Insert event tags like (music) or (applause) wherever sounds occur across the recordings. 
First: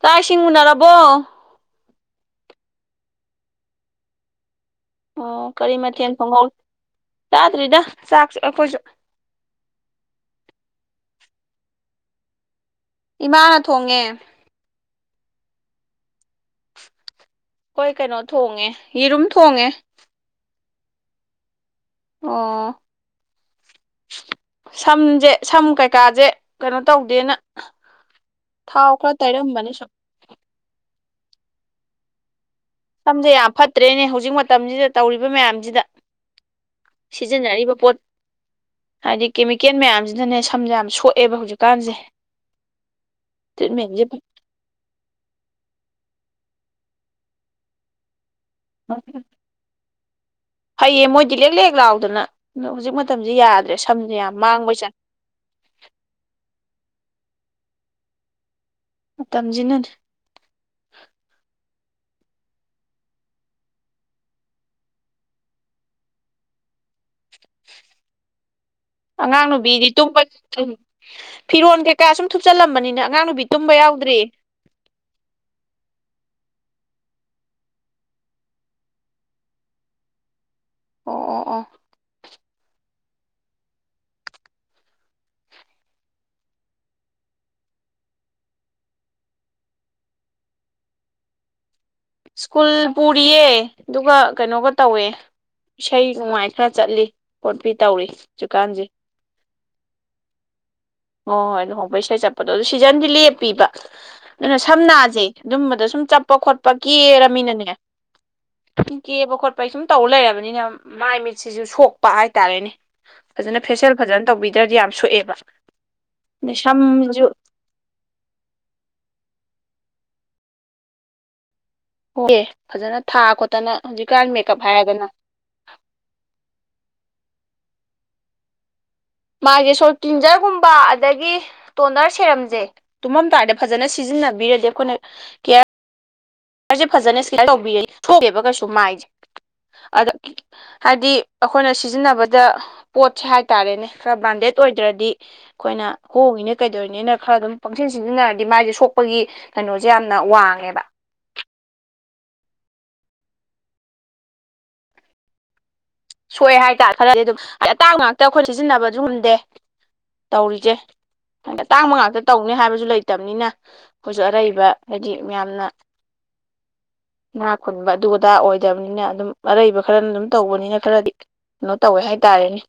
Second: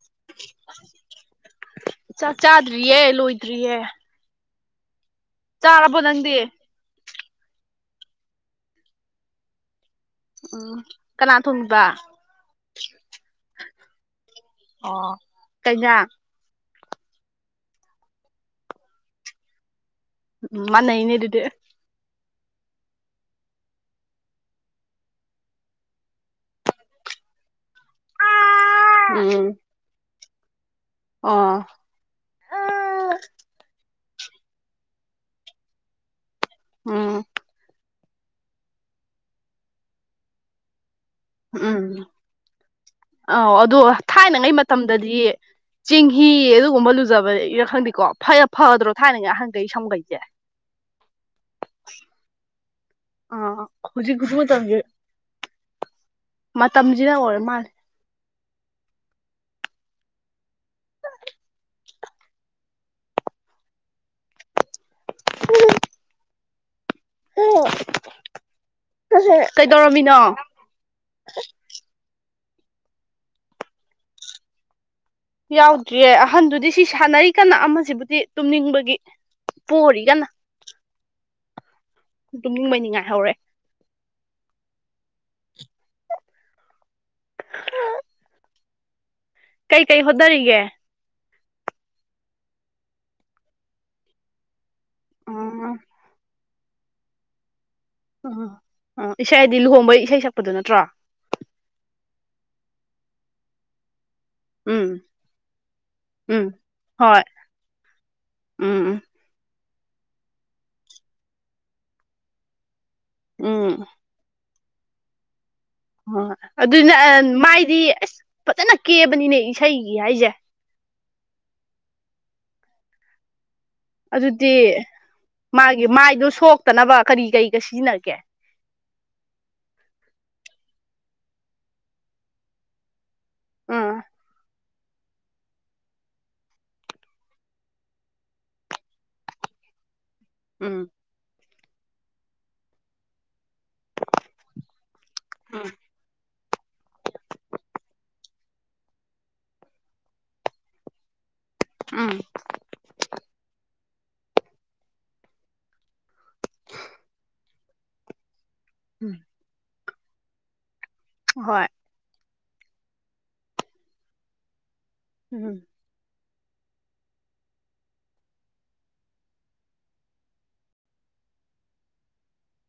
ꯆꯥꯛ ꯏꯁꯤꯡ ꯃꯨꯟꯅꯔꯕꯣ ꯥꯆꯥꯛ ꯆꯥꯗ꯭ꯔꯤꯌꯦ ꯂꯣꯏꯗ꯭ꯔꯤꯌꯦ ꯑꯣ ꯀꯔꯤ ꯆꯥꯔꯕꯣ ꯃꯊꯦꯜ ꯅꯪꯗꯤ ꯐꯣꯡꯍꯧ ꯆꯥꯗ꯭ꯔꯤꯗ ꯆꯥꯛꯁꯨ ꯑꯩꯈꯣꯏꯁꯨ ꯎꯝ ꯀꯅꯥ ꯊꯣꯡꯕꯤꯕ ꯏꯃꯥꯅ ꯊꯣꯡꯉꯦ ꯑꯣ ꯀꯩꯩꯖꯥꯡ ꯑꯩꯈꯣꯏ ꯀꯩꯅꯣ ꯊꯣꯡꯉꯦ ꯌꯦꯔꯨꯝ ꯊꯣꯡꯉꯦ ꯎꯝ ꯃꯥꯟꯅꯩꯅꯦ ꯑꯗꯨꯗꯤ ꯑꯣ ꯁꯝꯖꯦ ꯁꯝ ꯀꯩꯀꯥꯖꯦ ꯀꯩꯅꯣ ꯇꯧꯗꯦꯅ ꯊꯥꯎ ꯈꯔ ꯎꯝ ꯇꯩꯔꯝꯕꯅꯤ ꯁꯨꯝ ꯑꯣ ꯁꯝꯖꯦ ꯌꯥꯝ ꯐꯠꯇ꯭ꯔꯦꯅꯦ ꯍꯧꯖꯤꯛ ꯃꯇꯝꯖꯤꯗ ꯇꯧꯔꯤꯕ ꯃꯌꯥꯝꯖꯤꯗ ꯎꯝ ꯁꯤꯖꯤꯟꯅꯔꯤꯕ ꯄꯣꯠ ꯍꯥꯏꯗꯤ ꯀꯦꯃꯤꯀꯦꯟ ꯃꯌꯥꯝꯖꯤꯅꯅꯦ ꯁꯝꯖꯦ ꯌꯥꯝ ꯁꯣꯛ ꯎꯝ ꯑꯥꯎ ꯑꯗꯣ ꯇ꯭ꯔꯤꯠꯃꯦꯟꯁꯦ ꯊꯥꯏꯅꯉꯩ ꯃ ꯃꯇꯝꯗꯗꯤ ꯆꯦꯡꯍꯤ ꯑꯗꯨꯒꯨꯝꯕ ꯂꯨꯖꯕꯗꯩꯔ ꯈꯪꯗꯦꯀꯣ ꯐꯩ (unintelligible) ꯐꯗ꯭ꯔꯣ ꯊꯥꯏꯅꯉꯩ ꯑꯍꯟꯒꯩ ꯁꯝꯒꯩꯖꯦ ꯐꯩꯌꯦ ꯃꯣꯏꯗꯤ ꯂꯦꯛ ꯂꯦꯛ ꯂꯥꯎꯗꯅ ꯑꯗꯣ ꯍꯧꯖꯤꯛ ꯃꯇꯝꯖꯦ ꯌꯥꯗ꯭ꯔꯦ ꯁꯝꯖꯦ ꯌꯥꯝ ꯃꯥꯡꯕꯩ ꯆꯥꯡ ꯃꯇꯝꯖꯤꯅ ꯑꯣꯔ ꯃꯥꯥꯜ ꯃꯇꯝꯖꯤꯅꯅꯦ ꯎꯝ ꯑꯉꯥꯡ ꯅꯨꯨꯕꯤꯗꯤ ꯀꯩꯗꯧꯔꯝꯃꯤꯅꯣ ꯇꯨꯝꯕ ꯑꯝ ꯐꯤꯔꯣꯟ ꯀꯩ ꯀꯥ ꯁꯨꯝ ꯊꯨꯞꯆꯜꯂꯝꯕꯅꯤꯅ ꯑꯉꯥꯡ ꯅꯨꯕꯤ ꯇꯨꯝꯕ ꯌꯥꯎꯗ꯭ꯔꯤ ꯌꯥꯎꯗ꯭ꯔꯤꯌꯦ ꯑꯍꯟꯗꯨꯗꯤ ꯁꯤ ꯁꯥꯟꯅꯔꯤ ꯀꯟꯅ ꯑꯃꯁꯤꯕꯨꯗꯤ ꯇꯨꯝꯅꯤꯡꯕꯒꯤ ꯄꯣꯔꯤ ꯀꯟꯅ ꯑꯣ ꯑꯣ ꯑꯣ ꯇꯨꯝꯅꯤꯡꯕꯩ ꯅꯤꯡꯉꯥꯏ ꯍꯧꯔꯦ ꯀꯩ ꯀꯩ ꯍꯣꯠꯅꯔꯤꯒꯦ ꯁ꯭ꯀꯨꯜ ꯄꯨꯔꯤꯌꯦ ꯑꯗꯨꯒ ꯀꯩꯅꯣꯒ ꯇꯧꯋꯦ ꯑꯣ ꯏꯁꯩ ꯅꯨꯃꯥꯏ ꯈꯔ ꯆꯠꯂꯤ ꯀꯣꯟ ꯄꯤ ꯇꯧꯔꯤ ꯎꯝ ꯍꯧꯖꯤꯛꯀꯥꯟꯁꯦ ꯎꯝ ꯏꯁꯩꯗꯤ ꯂꯨꯍꯣꯡꯕꯩ ꯏꯁꯩ ꯁꯛꯄꯗꯨ ꯅꯠꯇ꯭ꯔꯣ ꯍꯣ ꯍꯣꯏ ꯂꯨꯍꯣꯡꯕꯩ ꯏꯁꯩ ꯆꯠꯄꯗꯣ ꯑꯗꯨ ꯁꯤꯖꯟꯗꯤ ꯂꯦꯞꯄꯤꯕ ꯑꯗꯨꯅ ꯎꯝ ꯁꯝꯅꯥꯖꯦ ꯑꯗꯨꯝꯕꯗ ꯁꯨꯝ ꯆꯠꯄ ꯎꯝ ꯈꯣꯠꯄ ꯍꯣꯏ ꯀꯦꯔꯃꯤꯅꯅꯦ ꯎꯝ ꯍꯝ ꯎꯝ ꯀꯦꯕ ꯈꯣꯠꯄꯩ ꯁꯨꯝ ꯇꯧ ꯂꯩꯔꯕꯅꯤꯅ ꯃꯥꯏ ꯃꯤꯠꯁꯤꯖꯨ ꯁꯣꯛꯄ ꯍꯥꯏꯇꯥꯔꯦꯅꯦ ꯐꯖꯅ ꯎꯝ ꯐꯦꯁꯦꯜ ꯐꯖꯅ ꯇꯧꯕꯤꯗ꯭ꯔꯗꯤ ꯌꯥꯝ ꯁꯣꯛꯑꯦꯕ ꯍꯣ ꯍꯣꯏ ꯑꯗꯩ ꯑꯗꯨꯅ ꯑ ꯁꯝꯁꯨ ꯃꯥꯏꯗꯤ ꯑꯁ ꯐꯖꯅ ꯀꯦꯕꯅꯤꯅꯦ ꯏꯁꯩꯒꯤ ꯍꯥꯏꯖꯦ ꯍꯣ ꯀꯦ ꯐꯖꯅ ꯊꯥ ꯈꯣꯠꯇꯅ ꯍꯧꯖꯤꯛꯀꯥꯟ ꯑꯗꯨꯗꯤ ꯃꯦꯀꯞ ꯍꯥꯏꯔꯦꯗꯅ ꯃꯥꯒꯤ ꯃꯥꯏꯗꯨ ꯁꯣꯛꯇꯅꯕ ꯀꯔꯤ ꯀꯔꯤꯒ ꯁꯤꯖꯤꯟꯅꯒꯦ ꯃꯥꯏꯖꯦ ꯁꯣꯛ ꯀ꯭ꯂꯤꯟꯖꯔꯒꯨꯝꯕ ꯑꯗꯒꯤ ꯇꯣꯅꯔ ꯁꯦꯔꯝꯖꯦ ꯇꯨꯝꯃꯝꯗꯥꯏꯗ ꯐꯖꯅ ꯎꯝ ꯁꯤꯖꯤꯟꯅꯕꯤꯔꯗꯤ ꯑꯩꯈꯣꯏꯅ ꯔꯁꯦ ꯐꯖꯅ ꯁꯣꯛꯇꯦꯕ ꯀꯩꯁꯨ ꯃꯥꯏꯁꯦ ꯑꯗ ꯎꯝ ꯍꯥꯏꯗꯤ ꯑꯩꯈꯣꯏꯅ ꯁꯤꯖꯤꯟꯅꯕꯗ ꯄꯣꯠꯁꯦ ꯍꯥꯏ ꯇꯥꯔꯦꯅꯦ ꯈꯔ ꯕ꯭ꯔꯥꯟꯗꯦꯠ ꯑꯣꯏꯗ꯭ꯔꯗꯤ ꯑꯩꯈꯣꯏꯅ ꯍꯣꯡꯉꯤꯅꯦ ꯀꯩꯗꯧꯔꯤꯅꯦꯅ ꯈꯔ ꯑꯗꯨꯝ ꯄꯪꯁꯤꯟ ꯁꯤꯟꯖꯤꯟꯅꯔꯗꯤ ꯃꯥꯏꯁꯦ ꯁꯣꯛꯄꯒꯤ ꯀꯩꯅꯣꯁꯦ ꯌꯥꯝꯅ ꯋꯥꯡꯉꯦꯕ ꯎꯝ ꯁꯣꯛꯑꯦ ꯍꯥꯏꯇꯥꯔꯦ ꯈꯔꯗꯤ ꯑꯗꯨꯝ ꯍꯥꯏꯗꯤ ꯑꯇꯥꯡ ꯉꯥꯛꯇ ꯑꯩꯈꯣꯏ ꯁꯤꯖꯤꯟꯅꯕꯁꯨ ꯎꯝ ꯉꯝꯗꯦ ꯇꯧꯔꯤꯁꯦ ꯍꯣꯏ ꯇꯥꯡꯕ ꯉꯥꯛꯇ ꯇꯧꯅꯤ ꯍꯥꯏꯕꯁꯨ ꯂꯩꯇꯕꯅꯤꯅ ꯑꯩꯈꯣꯏꯁꯨ ꯑꯔꯩꯕ ꯍꯥꯏꯗꯤ ꯎꯝ ꯃꯌꯥꯝꯅ ꯥ ꯏꯅꯥꯈꯨꯟꯕ ꯑꯗꯨ ꯑꯗꯥ ꯑꯣꯏꯗꯕꯅꯤꯅ ꯑꯗꯨꯝ ꯑꯔꯩꯕ ꯈꯔꯅ ꯑꯗꯨꯝ ꯇꯧꯕꯅꯤꯅ ꯈꯔꯗꯤ ꯀꯩꯅꯣ ꯇꯧꯋꯦ ꯍꯥꯏꯇꯥꯔꯦꯅꯦ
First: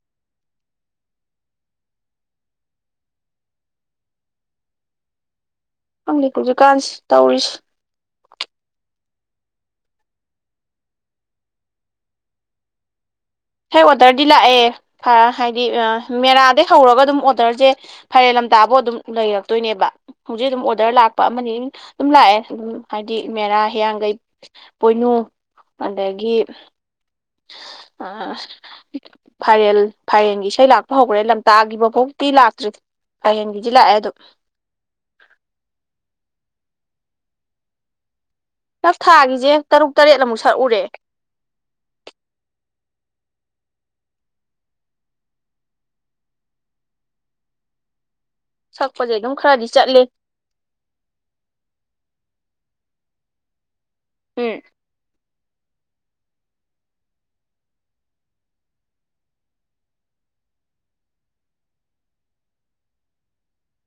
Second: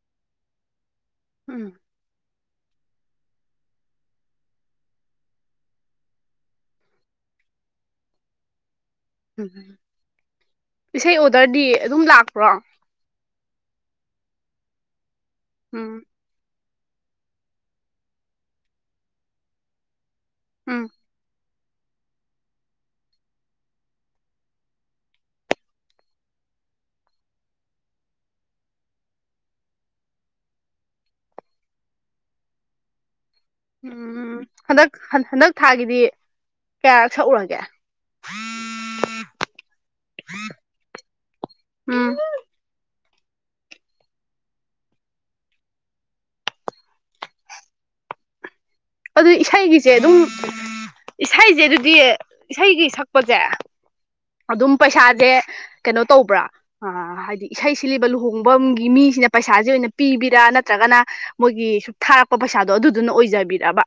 ꯎꯝ ꯈꯪꯗꯦ ꯍꯧꯖꯤꯛꯀꯥꯟꯁꯤ ꯇꯧꯔꯤꯁꯤ ꯎꯝ ꯏꯁꯩ ꯑꯣꯗꯔꯗꯤ ꯑꯗꯨꯝ ꯂꯥꯛꯄ꯭ꯔꯣ ꯏꯁꯩ ꯑꯣꯗꯔꯗꯤ ꯂꯥꯛꯑꯦ ꯍꯥꯏꯗꯤ ꯎꯝ ꯃꯦꯔꯥꯗꯩ ꯍꯧꯔꯒ ꯑꯗꯨꯝ ꯑꯣꯔꯗꯔꯁꯦ ꯐꯥꯏꯔꯦꯜ ꯂꯝꯇꯥꯐꯥꯎ ꯑꯗꯨꯝ ꯂꯩꯔꯛꯇꯣꯏꯅꯦꯕ ꯍꯧꯖꯤꯛ ꯑꯗꯨꯝ ꯎꯝ ꯑꯣꯔꯗꯔ ꯂꯥꯛ ꯄ ꯑꯃꯅꯤ ꯑꯗꯨꯝ ꯂꯥꯛꯑꯦ ꯑꯗꯨꯝ ꯍꯥꯏꯗꯤ ꯃꯦꯔꯥ ꯍꯤꯌꯥꯡꯒꯩ ꯄꯣꯏꯅꯨ ꯑꯗꯒꯤ ꯑ ꯐꯥꯏꯔꯦꯟ ꯐꯥꯏꯔꯦꯟꯒꯤ ꯏꯁꯩ ꯂꯥꯛꯄ ꯍꯧꯈ꯭ꯔꯦ ꯂꯝꯇꯥꯒꯤꯕ ꯐꯥꯎꯗꯤ ꯂꯥꯛꯇ꯭ꯔꯤ ꯍꯌꯦꯡꯒꯤꯗꯤ ꯂꯥꯛꯑꯦ ꯑꯗꯨꯝ ꯎꯝ ꯍꯟꯗꯛ ꯍꯟꯗꯛ ꯊꯥꯒꯤꯗꯤ ꯀꯌꯥꯔꯛ ꯁꯛꯎꯔꯒꯦ ꯅ ꯊꯥꯒꯤꯁꯦ ꯇꯔꯨꯛ ꯇꯔꯦꯠꯂ ꯃꯨꯛ ꯁꯛꯎꯔꯦ ꯎꯝ ꯁꯛꯄꯁꯦ ꯑꯗꯨ ꯑꯗꯨꯝ ꯈꯔꯗꯤ ꯏꯁꯩꯒꯤꯁꯦ ꯆꯠꯂꯤ ꯑꯗꯨꯝ ꯏꯁꯩꯁꯦ ꯑꯗꯨꯗꯤ ꯏꯁꯩꯒꯤ ꯁꯛꯄꯁꯦ ꯎꯝ ꯑꯗꯨꯝ ꯄꯩꯁꯥꯁꯦ ꯀꯩꯅꯣ ꯇꯧꯕ꯭ꯔꯥ ꯑ ꯍꯥꯏꯗꯤ ꯏꯁꯩ ꯁꯤꯜꯂꯤꯕ ꯂꯨꯍꯣꯡꯕꯝꯒꯤ ꯃꯤꯁꯤꯅ ꯄꯩꯁꯥꯁꯦ ꯑꯣꯏꯅ ꯄꯤꯕꯤꯔ ꯅꯠꯇ꯭ꯔꯒꯅ ꯃꯣꯏꯒꯤ ꯁꯨꯝ ꯊꯥꯔꯛꯄ ꯄꯩꯁꯥꯗꯣ ꯑꯗꯨꯗꯨꯅ ꯑꯣꯏꯖꯕꯤꯔꯕ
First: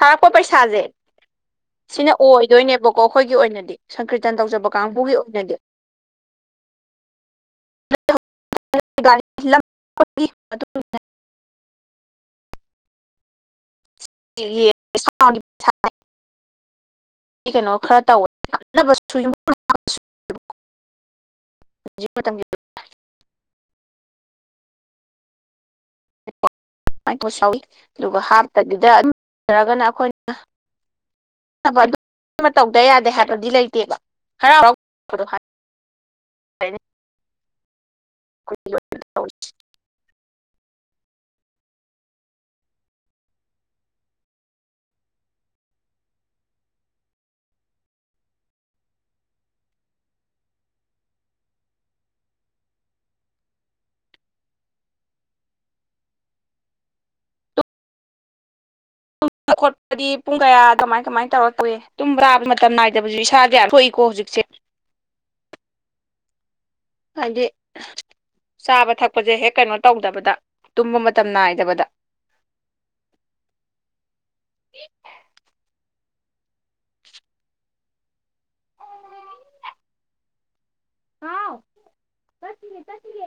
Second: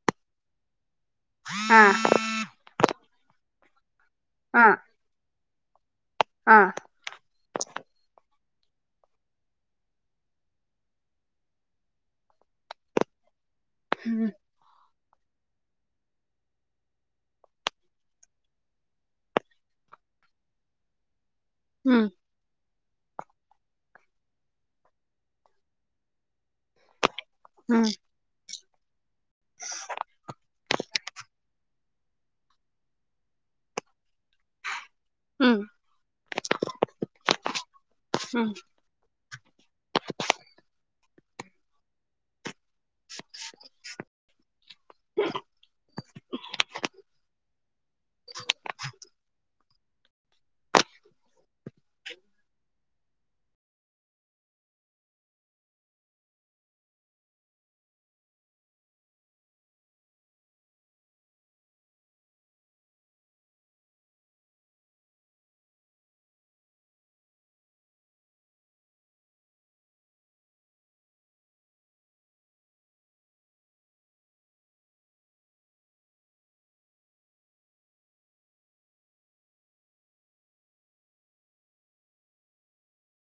ꯊꯥꯔꯛꯄ ꯄꯩꯁꯥꯁꯦ ꯑꯥ ꯁꯤꯅ ꯑꯣꯏꯗꯣꯏꯅꯦꯕꯀꯣ ꯑꯩꯈꯣꯏꯒꯤ ꯑꯣꯏꯅꯗꯤ ꯁꯪꯀ꯭ꯔꯤꯇꯟ ꯇꯧꯖꯕ ꯑꯥ ꯀꯥꯡꯕꯨꯒꯤ ꯑꯣꯏꯅꯗꯤ ꯑꯥ (unintelligible) ꯎꯝ (unintelligible) ꯀꯩꯅꯣ ꯈꯔ ꯇꯧꯑꯦ ꯎꯝ (unintelligible) (unintelligible) ꯥ (unintelligible) ꯎꯝ ꯑꯗꯨꯒ ꯍꯥꯞꯇꯕꯤꯗ ꯑꯗꯨꯔꯒꯅ ꯑꯩꯈꯣꯏꯅ ꯑ ꯑꯗꯨ ꯇꯧꯗ ꯌꯥꯗꯦ ꯍꯥꯏꯕꯗꯤ ꯂꯩꯇꯦꯕ ꯍꯔꯥꯎ (inaudible) ꯎꯝ ꯍꯥꯏ (unintelligible) ꯎꯝ ꯇꯧ (inaudible) ꯇꯨꯝꯕ ꯈꯣꯠꯄꯗꯤ ꯄꯨꯡ ꯀꯌꯥ ꯀꯃꯥꯏ ꯀꯃꯥꯏꯅ ꯇꯧꯔ ꯇꯧꯏ ꯇꯨꯝꯕ꯭ꯔꯥ ꯃꯇꯝ ꯅꯥꯏꯗꯕꯁꯨ ꯏꯁꯥꯥꯗ ꯌꯥꯝ ꯁꯣꯛꯏꯀꯣ ꯍꯧꯖꯤꯛꯁꯦ ꯍꯥꯏꯗꯤ ꯆꯥꯕ ꯊꯛꯄꯁꯦ ꯍꯦꯛ ꯀꯩꯅꯣ ꯇꯧꯗꯕꯗ ꯇꯨꯝꯕ ꯃꯇꯝ ꯅꯥꯏꯗꯕꯗ ꯍꯥꯎ ꯆꯠꯇꯤꯌꯦ ꯆꯠꯇꯤꯌꯦ